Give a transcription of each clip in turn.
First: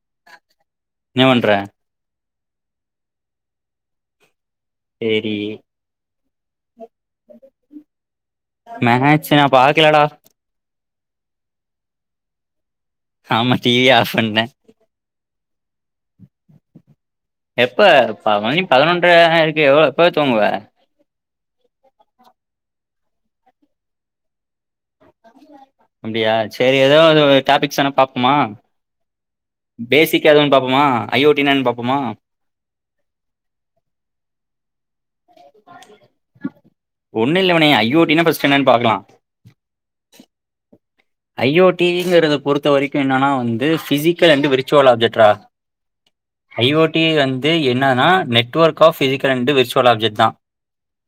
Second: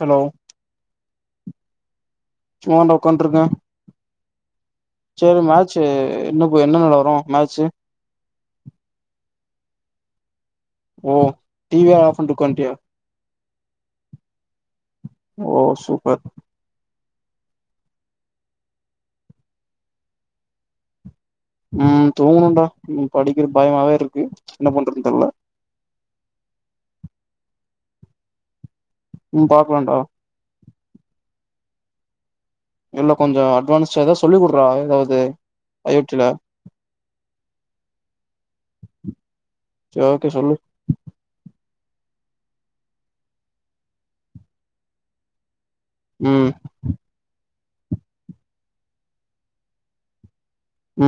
hello நீ என்ன பண்ற சும்மாட உக்காந்ட்ருக்கேன் சேரி சரி மேச்சு என்ன போ என்ன நெலவரம் மேச்சு மேட்ச் [inaudible] ஓ டீவிய ஆஃப்ன்டு உகாண்டீயா ஆமா டிவிய ஆஃப்ண்ணேன் ஓ சூப்பர் எப்ப ப மணி பதினொன்ற இருக்கு எப்ப தூங்குவ உம் தூங்கணுடா படிக்கிற பயமாவே இருக்கு என்ன பண்றது அப்படியா சரி ஏதோ டாபிக்ஸ்ன பாப்பமா ம் பாக்கலான்டா பேசிக் எதுன் பா மா ஐயோட்டினா என்னனு பாப்போமா இல்ல கொஞ்சம் அட்வான்ஸ் ஏதாவ சொல்லி குடுறா ஏதாவது ஒண்ணுல்லவனே ஐயோட்டின் பஃர்ஸ்டு என்னனு பாக்கலாம் சேரி ஓகே சொல்லு ஐயோட்டி டீவீங்றத பொறுத்த வரைக்கும் என்னன்னா வந்து பிசிக்கல் அண்ட் விரிச்சுவல் ஆப்ஜெக்ட்ரா ம் ய் ஓட்டி அ இது என்னனா network of physical and visual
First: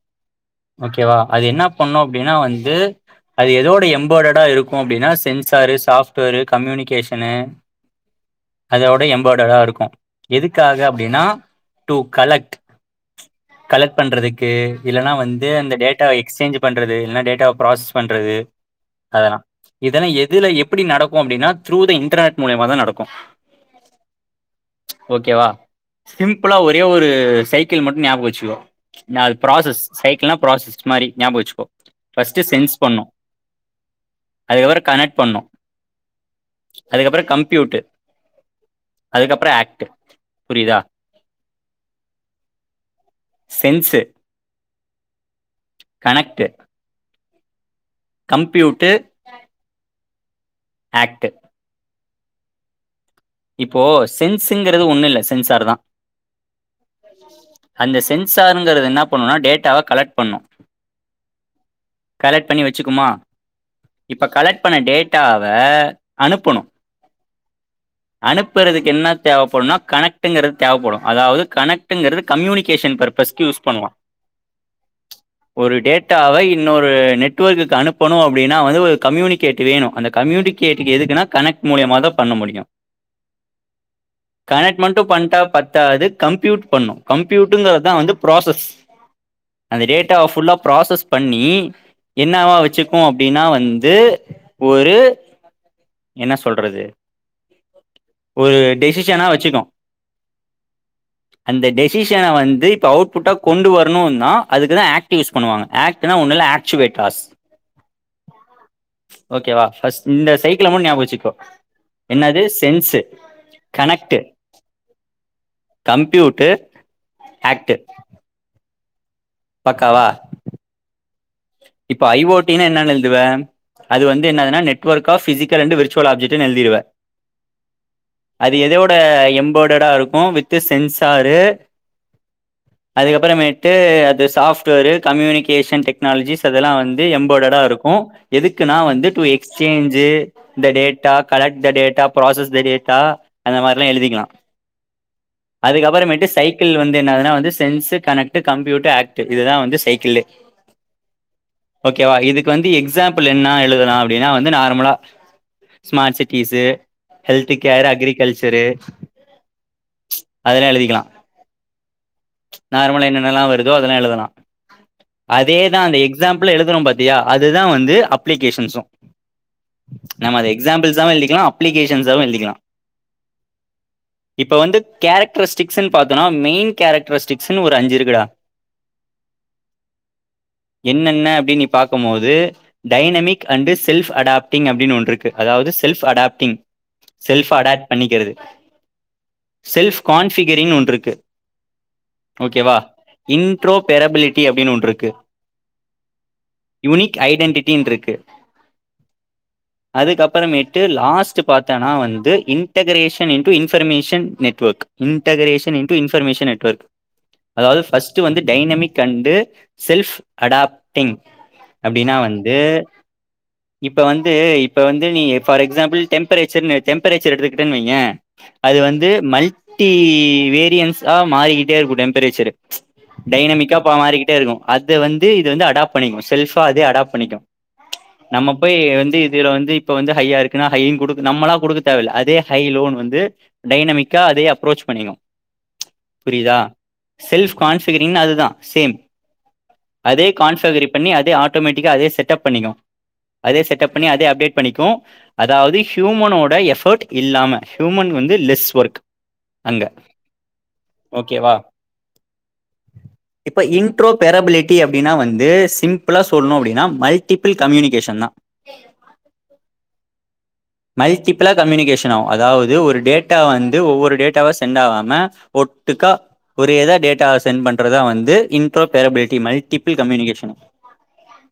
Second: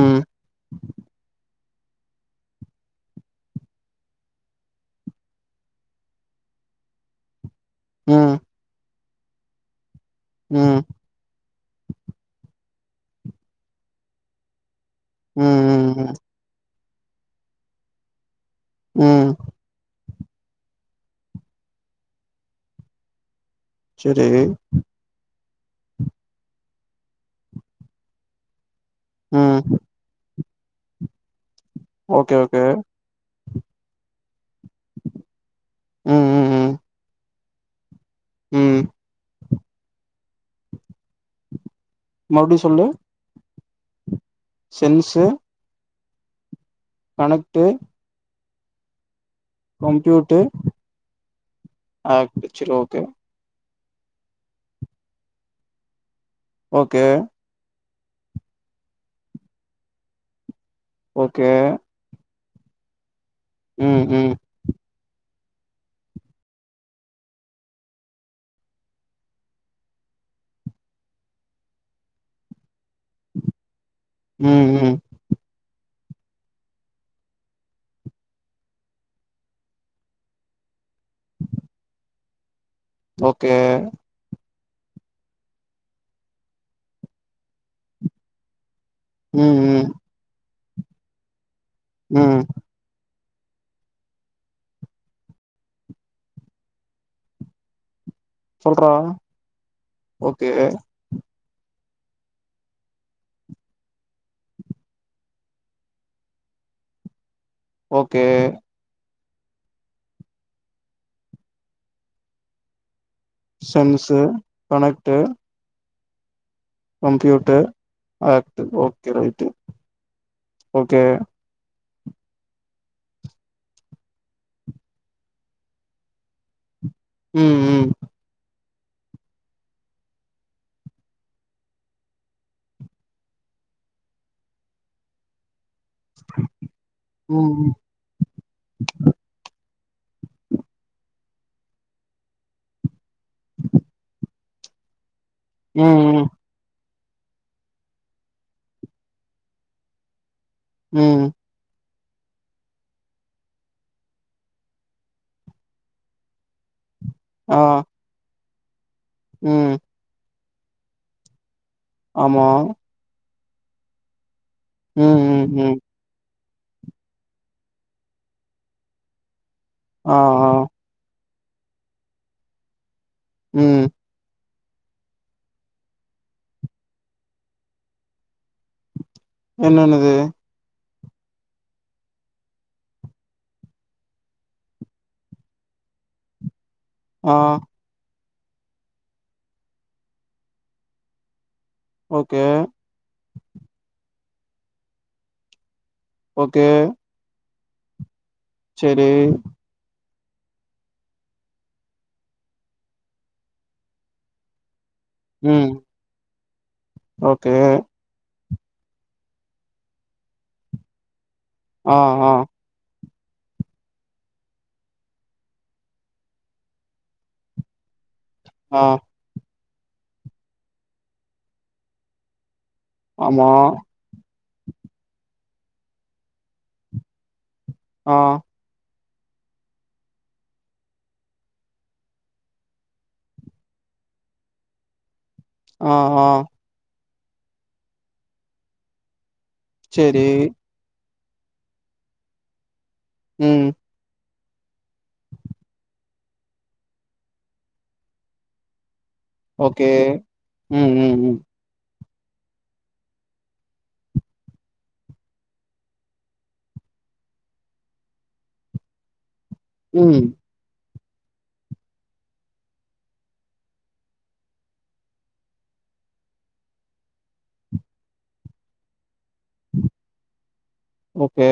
ம் ஓகேவா அது என்னா பண்ணோம் அப்டினா வந்து அது எதோட எம்பர்டடா இருக்கும் அப்படின்னா சென்சாரு சாஃப்ட்வேரு கம்யூனிகேஷனு உம் விட எம்படடாருக்கும் எதுக்காக அப்டினா டுகலெக்ட் கலெக்ட் பண்றதுக்கு இல்லன்னா வந்து அந்த டேட்டா ம் ம் ம் எக்சேஞ்ச் பண்றது இல்லனா டேட்டாவ ப்ராசஸ் பண்றது ம் அதெலாம் இதெலாம் இதுல எப்படி நடக்கும் அப்படின்னா த்ரூ த இன்டர்நெட் மூலியமா தான் நடக்கும் சேரி சிம்புளா ஒரே ஒரு சைக்கிள் மட்டும் ஞாபகம்ச்சு லோ ந ம் ப்ராசஸ் சைக்கிள்ல்லாம ப்ராசஸ் மாரி ஞாபகவசிகோ ஓகே பஸ்டு ஓகே சென்ஸ் பண்ணு அதுகப்புறம் கனெட் பண்ணு ம் ம் ம் அதுகப்புறம் கம்ப கியூடே ம் புரியுதா மறுடி சொல்லு sense sense connect connect computer computer act act சில ஓகே இப்போ சென்ஸ் இங்குறுது ஒண்ணு இல்ல சென்சார் தான் ஓகே அந்த சென்சார் இங்குறது என்ன பண்ணுனா டேட்டாவ கலெட் பண்ணு ஓகே கலெட் பண்ணி வச்சுகுமா ம் இப்ப ம் கலெட் பண்ண டேட்டா இப்பஅனுப்புணு அனுப்புறதுக்கு என்ன தேவைப்படுனா கனெக்டு இங்கிறது தேவைப்படும் அதாவது கனெக்டு இங்கிறது கம்யூனிகேஷன் பர்பஸ்கு யூஸ் பண்ணு ம் ம் ட்டாவ இன்னொரு நெட்வர்க்குக்கு அனுப்பணு அப்டினா வந்து ஒரு கம்யூனிகேட் வேணு அந்த கம்யூனிகேட் எதுக்குன்னா கனெக்ட் மூலியமா தா பண்ண முடியு ஓகே கனெக்ட் மட்டு பண்ட்டா பத்தாது கம்பியூட் பண்ணும் கம்ப்யூட்டுங்குறதா வந்து ப்ராசஸ் ம் அந்த ம் டேட்டா புல்லஃப் புராசஸ் பண்ணீ ம் என்னவா வச்சுக்குமோ அப்புடின்னா வந்து ஒரு என்ன சொல்றது ஒரு சொல்றா டேசிஷனா வச்சுக்கு ஓகே அந்த டெசிஷன வந்து இப்போ அவுட்புட்டா கொண்டு வரணு நா அதுக்குதா ஆக்டிவ் யூஸ் பண்ணுவாங்க ஆக்ட்னா ஒன்னுல்ல ஆக்ஷ்வேட் ஆஸ் ஓ கே ஓகேவா பஸ்ட் இந்த சைக்கிள் மட் ஞாபச்சுக்கோ என்னது ஷ் sense sense connect computer computer act ஓ கே ரைட்டு பக்காவா ஓகே இப்ப ஐ ஓட்டினா என்னானு எழுதுவ அது வந்து இன்னாதுனா நெட் ஓர்கா பிசிகல் அன்டு எழுதிடுவ ம் ம் அது எதோட எம்பெட்டடா இருக்கும் வித் சென்சரு அதுக்கப்புறமேட்டு அது சாஃப்ட்வேர் கம்யூனிகேஷன் டெக் னாலஜிஸ் அதெல்லா வந்து எம்பெடடா ம் இருக்கு எதுக்குன்னா வந்து டு எக்ஸ்சேஞ்சு இந்த data collect the data process the data அந்த மாரிலா எழுதிக்கலா ம் அதுக்கப்புறமேட்டு ம் சைக்கிள் வந்து ஏன்னா அதுனா வந்து சென்ஸ் கனெக்ட் கம்ப்யூட்டர் ஆக்ட் இதுதா வந்து சைக்கிளே உம் ஓகேவா இதுக்கு வந்து எக்ஸாம்பிள் என்ன எழுதலா அப்டின்னா வந்து நார்மலா smart cities health care agriculture சரி உம் அதெல்லா எழுதிக்கலா ஆமா நார்மலா என்னன்னல்லா வரு ஏதோ அதெல்லா எழுதலா உம் உம் உம் அதேதா அந்த எக்ஸாம்பிள் எழுதுறோ பாத்தியா அதுதா வந்து அப்ளிகேஷன்ஸும் ஆ நம்ம அத ஆ எக்ஸாம்பிள்ஸாவு எழுதிக்கலா அப்ளிகேஷன்ஸாவு எழுதிக்கலா உம் இப்ப வந்து கேரக்டர்ஸ்டிக்ஸ்ன்னு பாத்தோனா மெயின் கேரக்டர்ஸ்டிக்ஸ்ன்னு ஒரு அஞ்சு இருக்குடா என்னன்னது என்னென்ன அப்டின்னு நீ பாக்கும்போது டைனமிக் அண்டு் செல்ஃப் அடாஃப்டிங் அப்டின்னு ஒன்று இருக்கு அதாவது செல்ப் அடாப்டிங் ஆ செல்ஃப் அடாப்ட் பண்ணிக்கிறது செல்ஃப் கான்ஃபிகரிங்னு ஒன்று இருக்கு ஓகே ஓகேவா இன்ட்ரோபெரபிலிட் கீ அப்டின்னு ஒன்று இருக்கு ஓகே யூனிக் ஐடெண்ட்டிட் டீம் இருக்கு செரி அதுக்கப்புறமேட்டு லாஸ்ட் பாத்தோனா வந்து இன்டகரேஷன் இன்டூ இன்ஃபர்மேஷன் நெட்வர்க் ம் integration into information network okay அதாவது ஃபஸ்ட் வந்து டைனமிக் அண்டு செல்ஃப் அடாப்டிங் ஆ அப்டின்னா ஆ வந்து இப்ப வந்து இப்ப வந்து நீ ஃபார் எக்ஸாம்பிள் டெம்பரேச்சர்னு டெம்பரேச்சர் எடுத்துக்கிட்டேன்னு வையேன் அது ஆ வந்து மல் ட்டி வேரியன்ஸா மாறிக்கிட்டே இருக்கும் டெம்பரேச்சரரு ஆமா டைனமிக்கா பா மாறிக்கிட்டே இருக்கு அத் து இது வந்து அடாப் பண்ணிக்கு செல்ஃபா அதே அடாப் பண்ணிக்கு ஆ நம்ம போய் வந் ட்டு இதுல வந்து இப்ப வந்து ஹையா இருக்குன்னா ஹைன்னு குடுக் நம்மளா குடுக்க தேவைல்ல அதே ஹை லோ ன்னு வந்து டைனமிக்கா அதே அப்ரோச் பண்ணிக்கு ஆஹ் ஆஹ் புரியுதா செல்ஃப் கான்ஃபிகரிங்னு அதுதான் சேம் சேரி அதே கான்ஃபகரிங் பண்ணி அத் [unintelligible] ஆட்டோமேட்டிக்கா அதே செட்டப் பண்ணிக்கு அதே ம் செட்அப் பண்ணி அதே அப்டேட் பண்ணிக்கு அதாவது ஹ் ஹியூமனோட எஃபர்ட் இல்லாம ஹியூமன் வந்து லெஸ் ஒர்க் அங்க ஓகே உம் உம் உம் ஓகேவா இப்ப இன்ட்ரோபேரபிலிட் ட்டி அப்டின்னா வந்து சிம்பிளா சொல்லணும் அப்டின்னா மல்டிபிள் கம்யூனிகேஷன்தா உம் மல்டிபிளா கம்யூனிகேஷன் ஆவும் அதாவது ஒரு டேட்டா வந்து ஒவ்வொரு டேட்டாவா சென்ட் ஆகாம ஒட்டுக்கா ஒரே இதா டேட்டாவா சென்ட் பண்றதுதா வந்து interoperability multiple communication okay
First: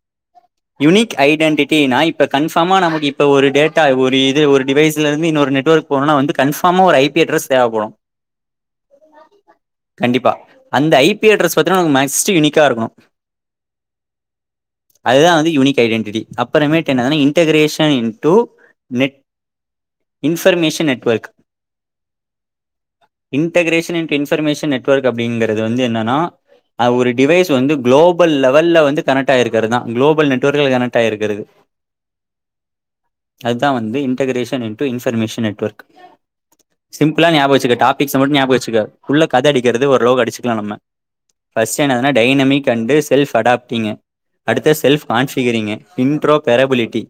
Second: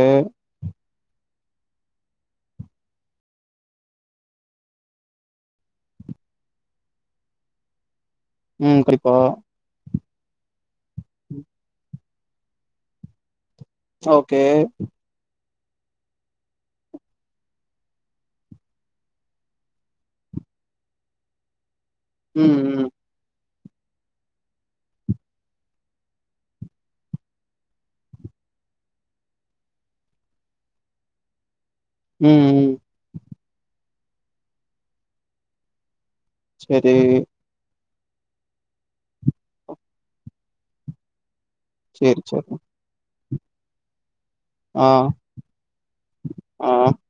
unique ஐடெட்டினா இப்ப கன்ஃபர்மா நமக்கு இப்போ ஒரு டேட் த்தா ஒரு இது ஒரு டிவைஸ்ல இருந்து இன்னொரு நெட்வொர்க் போகனுனா வந்து கன்ஃபார்மா ஒரு ஐ பி அட்ரஸ் தேவப்படு உம் குறிப்பா கண்டிப்பா அந்த ஐ பி அட்ரஸ் பாத்தீங்கனா [unintelligible] வந்து மேக்ஸ் ச்சு யூனிக்கா இருக்கணு ஓகே [unintelligible] ஐடென்ட்டி அப்புறமேட்டு என்னன்னா integration into net information network உம் உம் இன்டகரேஷன் அன்ட் இன்ஃபர்மேஷன் நெட்வொர்க் அப்டிங்கறது வந்து என்னன்னா அது ஒரு டிவைஸ் வந்து குளோபல் லெவல்ல வந்து கனெக்ட்ட் ஆயிருக்கிறதுதா குளோபல் நெட்ஒர்க்ல கனெக்ட் ஆயிருக்கிறது ம் ம் அதான் வந்து இன்டெகரேஷன் இண்ட்டு இன்ஃபர்மேஷன் நெட்வொர்க் சரி சிம்பிளா ஞாபக வச்சுக்கட்டா ஃபிக்ச மட்டு ஞாபகோ வச்சுக்க உள்ள கத அடிக்கிறது ஓரளவுக்கு அடிச்சிக்கலா நம்ம ஃபர்ஸ்ட் என்னதுன்னா சேரி சரி டைனமிக் அண்டு செல்ஃப் அடாப்ட்டிங்கு அடுத்த ஆ செல்ஃப் கான்ஃபிகங்கரிங் ஆ இன்ட்ரோபாரபிலிட்டி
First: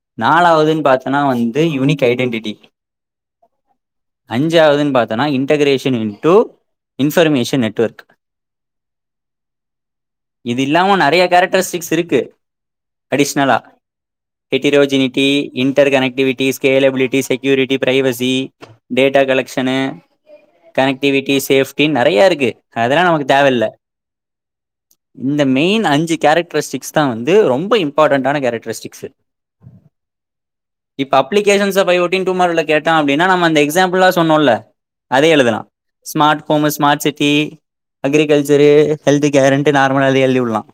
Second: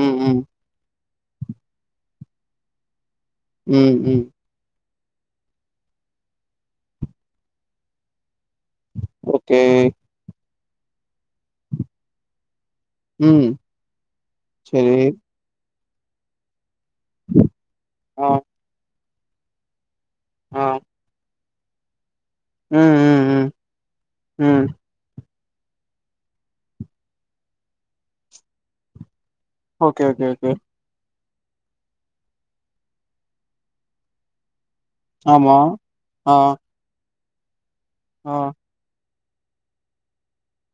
ம் ம் நாலாவதுன்னு பாத் னா வந்து யூனிக் ஐடென்டிடி ம் ம் அஞ்சாவதுன்னு பாத் இதெல்லாம் integration into information network okay இது இல்லாமும் நிறைய கேரக்டரிஸ்டிக்ஸ் இருக்கு ம் அடிஷ்னலா சரி எட்டிரோஜினி இ இன்டர் கனக்டிவிட்டிஸ் இ கேலபிலிட்டி செக்யூரிட்டி ஆ பிரைவசி டேட்டா கலெக்க்ஷனு ஆ கனக்டிவிட்டி சேஃப் பண்ணி நெறையா இருக் ம் அதெல்லாம் ம் நமக்கு ம் தேவல்ல ம் இந்த மெயின் அஞ்சு கேரக்டரிஸ்டிக்ஸ் தான் வந்து ரொம்ப இம்பார்ட்டண்ட்டான characteristics okay okay okay publication பயோட்டின் டூ மார்க்ல கேட்டா அப்படின்னா நம அந்த எக்ஸாம்பிள்லாம் சொன்னோம்ல அதே ஆமா எழுதலாம் ஆ ஸ்மார்ட்போமஸ் ஸ்மார்ட் சிட்டி தி ஆ அக்ரிகல்ச்சரு ஹெல்த் கேரண்ட் நார்மல அது எழுதிவிடலாம்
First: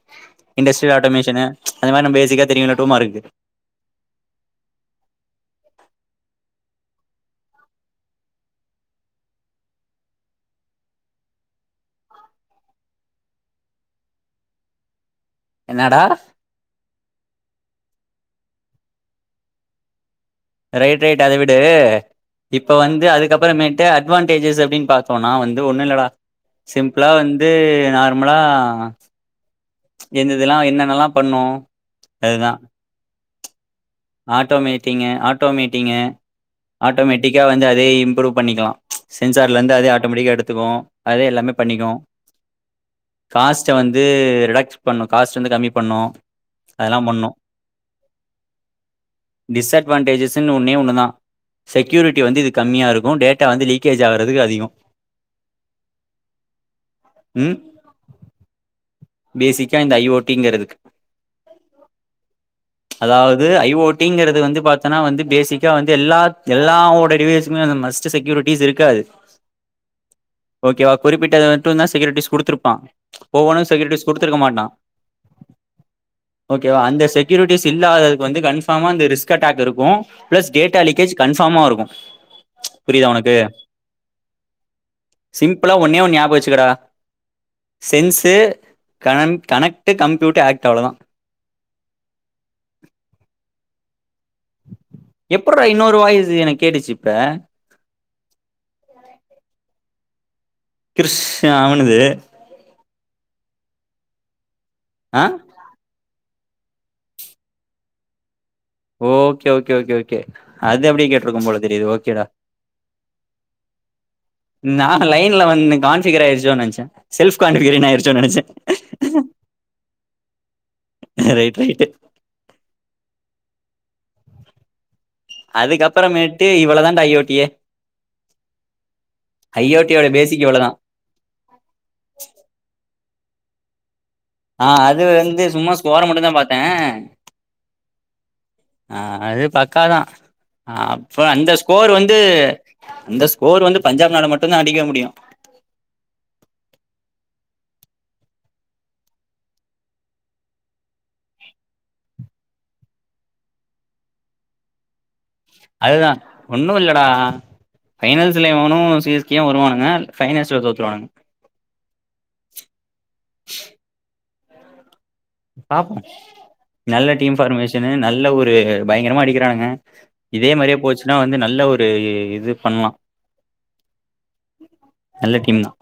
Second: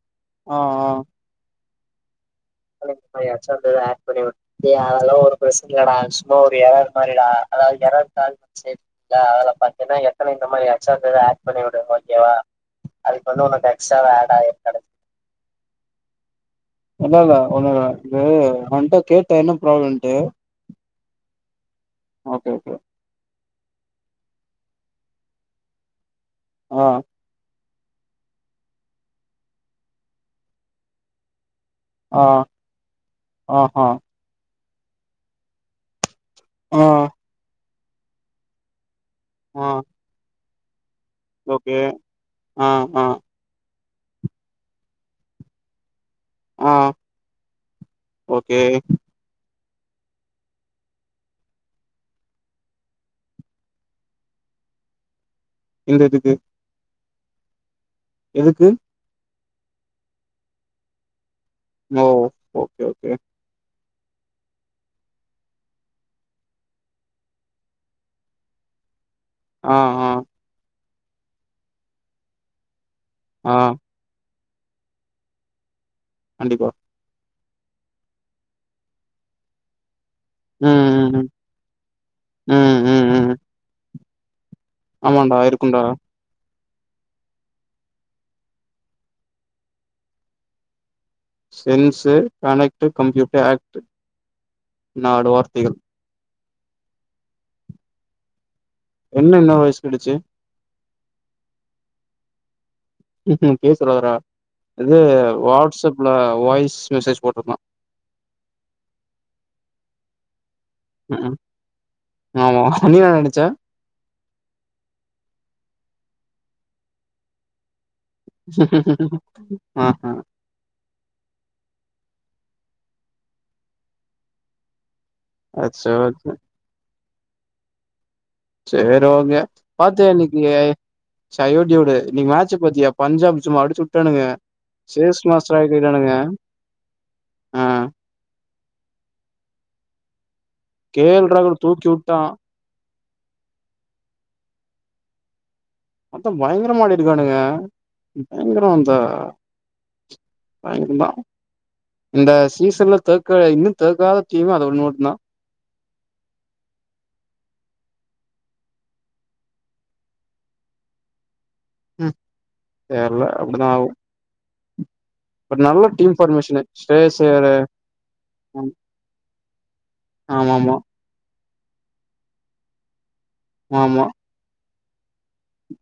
ஆ ஆ இண்டஸ்ட்ரியல் ஆட்டோமேஷனு ச் அது மாரி ன் பேசிக்கா தெரியுல்ல டூமார்க்கு [unintelligible] டேய் அதொல்லாம் ஒரு பெசன்ட் ல்ல டா இன்னும் ஒரு எரர் மாரிடா அதாவதுது எரர் காம்ச்சினா அதுல பாத்தீன்னா எத்தன இந்த மாதிரி எக்ஸ்ட்ராபிட் ஆட் பண்ணி விடு ஓகேவா அதுக்கு அப்படி பண்ணா உனக்கு எக்ஸ்ட்ராடா வா ஆட் ஆயிடும் என்னடா இல்ல இல்ல ஒன்னும்ல்ல அது அவன்ட்ட கேட்ட என்ன பிராப்ளம்ன்ட்டு ரைட் ரைட் அத விடு ஓகே ஓகே இப்ப வந்து அதுக்கு அதுக்கப்புறமேட்டு அட்வான்டேஜஸ் அப்படின்னு பாார்த்தோம்னா வந்து ஒன்னும் இல்லடா ஆ சிம்பிளா வந்து நார்மலா எந்த இதெல்லாம் என்னென்னல்லாம் பண்ணோம் அதுதான் ஆஹ்ஹா ஆட்டோமேட்டிங்கு ஆட்டோமேட்டிங்கு ஆ ஆட்டோமேட்டிக்கா வந்து இதே இம்ப்ரூவ் பண்ணிக்கலா ஆ சென்சார்லயிருந்து அதே ஆட்டோமெட்டிக்கா எடுத் துக்கோ அதே எல்லாமே ஓகே பண்ணிக்கோ ஆ ஆ கா ச வந்து ரிடக்ஸ் பண்ணோ காஸ்ட் வந்து கம்மி பண்ணோ ஆஹ் ஓகே டிஸ்அட்வான்டேஜஸ்ஸுன்னு ஒன்னே ஒன்னுதா செக்யூரிட்டி வந்து இது கம்மியாகயிருக்கோ டேட்டா வந்து லீக்கேஜ் ஆகுறதுக்கு அதிகோ இந்த இதுக்கு ம் எதுக்கு பேசிக்கா இந்த ஐ ஓ டீங்குறதுக்கு ஓ ஓகே ஓகே அதாவது ஐ ஓ ஐ ஓ டிங்குறது வந்து பாத்தோன்னா வந்து பேசிக்கா வந்து எல்லா எல்லாவோடைய டிவைஸ்மே மஸ்ட் செக்யூரிட்டிஸ் இருக்காது ஆஹ் ஆஹ் குறிப்பிட்டத மட்டோதா செக்யூரிட்டிஸ் குடுத்துயிருப்பான் ஆஹ் குடுத்திருக்க மாட்டா கண்டிப்பா ஓகேவா அந்த செக் செக்யூரிட்டிஸ் இல்லாததுக்கு வந்து கன்ஃபாமா அந்த ரிஸ்க் அட்டாக்யிருக்கோ பிளஸ் ம் டேட்டா லீக்கேஜ் ம் கன்ஃபாமாயிருக்கோ ம் ம் ம் புரியுதா ம் உனக்கு ஆமாண்டா சிம்பிளா இருக்கும்டா ஒன்னே ஒன்னு ஞாபகம் வெச்சுக்கடா சென்ஸு கனெக்ட் கம்ப்யூட் ஆக்ட் அவ்ளோதா சென்ஸு கனெக்ட் கம்ப்யூட் ஆக்ட் நாலு எப்புறா வார்த்தைகள் இன்னொரு வாயுஸ் எனக்கு கேட்டுச்சிப்ப என்ன என்ன வாயசு கேட்டுச்சு கிருஷ் அவனுது உம் மொக்கயா சொல்லாதரா இது ஆ வாட்சப்ல வாய்ஸ் மெசேஜ் போட்ருக்கலா ஓகே ஓகே ஓகே ஓகே அது அப்டியே ம் கேட்டிருக்கோ போல தெரியுது ஓகேடா ஆமா நீ என்ன நெனச்ச நா லைன்ல வந்து கா [unintelligible] செல்ஃப் கான்பெரென்ஸ் ஆயி ச்சே நெனச்சே ஆஹா ரைட் ரைட்டு் அச்சோ அதுக்கப்புறமேட்டு இவளதா யோட் ஏஹ் சர்ரி ஓகே பாத்தயா இன்னைக்கு பேசிக் இவ்வளதா சையோடியோடு நீ மாச்சு பாத்திய பஞ்சாப் சும்மா அடிச்சு வுட்டானுங்க ஆஹ் அது சேஸ் வந்து மாஸ்டர் சும்மா ஸ்கோர ஆக்கிட்டானுங்க மட்டும் தான் பாத்தேன் ஆ ஆஹ் அது பக்காதான் கே எல் அப்புறம் அந்த ராகுல் தூக்கி ஸ்கோர் வந்து வுட்டா அந்த ஸ்கோர் வந்து பஞ்சாப் நால மட்டும் தான் அடிக்க முடியும் மொத்தம் பயங்கரமாடிருக்கானுங்க பயங்கரம் இந்த பயங்கர தான் இந்த சீசன்ல தேக்க இன்னும் தேக்காத டீம்மு அது ஒன்ன மட்டும் தான் அதுதான் ஒண்ணும் இல்லடா பைனல்ஸ்ல இவனும் சி எஸ் கேவு வருவாங்க பைனஸ்ல தோத்துருவானுங்க ம் தெர்ல அப்டிதா ஆகு பட் நல்ல பாப்போம் டீம் ஃபார்மேஷனு நல்ல ஸ்ரேயஸ் டீம் ஐயரு ஃபார்மேஷன்னு நல்ல ஒரு ம் பயங்கரமா அடிக்கிறானுங்க இதே ஆமாமா மாதிரியே போச்சுன்னா வந்து ந நல்ல ஒரு இது பண்ணலாம் ஆமா நல்ல டீம் தான்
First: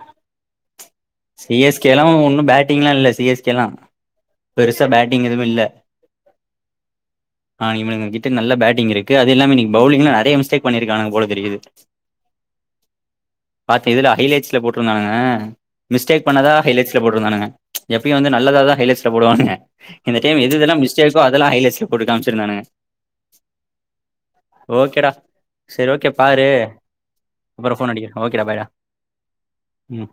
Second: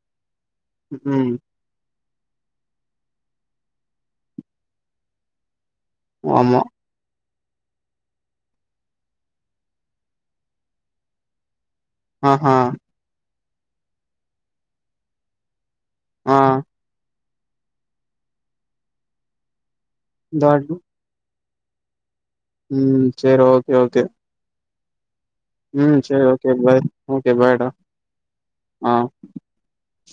ம் சி எஸ் கே ல்ல ஒன்னும் பேட்டிங்லாம் இல்ல சிஎஸ்கே லா பெருசா பேட்டிங் எதுவும் இல்ல ஆமா ஆஹ் இவனுங்க கிட்ட நல்ல பேட்டிங் இருக்கு அது இல்லாமே இன்னைக்கு பவுலி்ங்ல நிறைய மிஸ்டேக் பண்ணிருக்காங்க போல தெரியுது ஆஹ்ஹா பாத்தேன் இதுல ஹைலேட்ல போட்டிருந்தானுங்க மிஸ்டேக் ஆ பண்ணதான் ஹலைட்ல போட்டிருந்தானுங்க எப்பயும் வந்து நல்லதா தான் ஹயிலைட்ல போடுவானுங்க இந்த டைம் எது இதல்லாம் மிஸ்டேக்கோ அது இதெல்லாம் ஹயிலைட்ஸ்ல போட்ருக்கான் உம் சரி ஓகே ஓகே ஓகேடா உம் சரி ஓகே பாய் ஓகே பாய்டா அப்புறோ ஃபோன் அடிக்கிறே ஓகேடா பாய்டா ஆஹ் ம்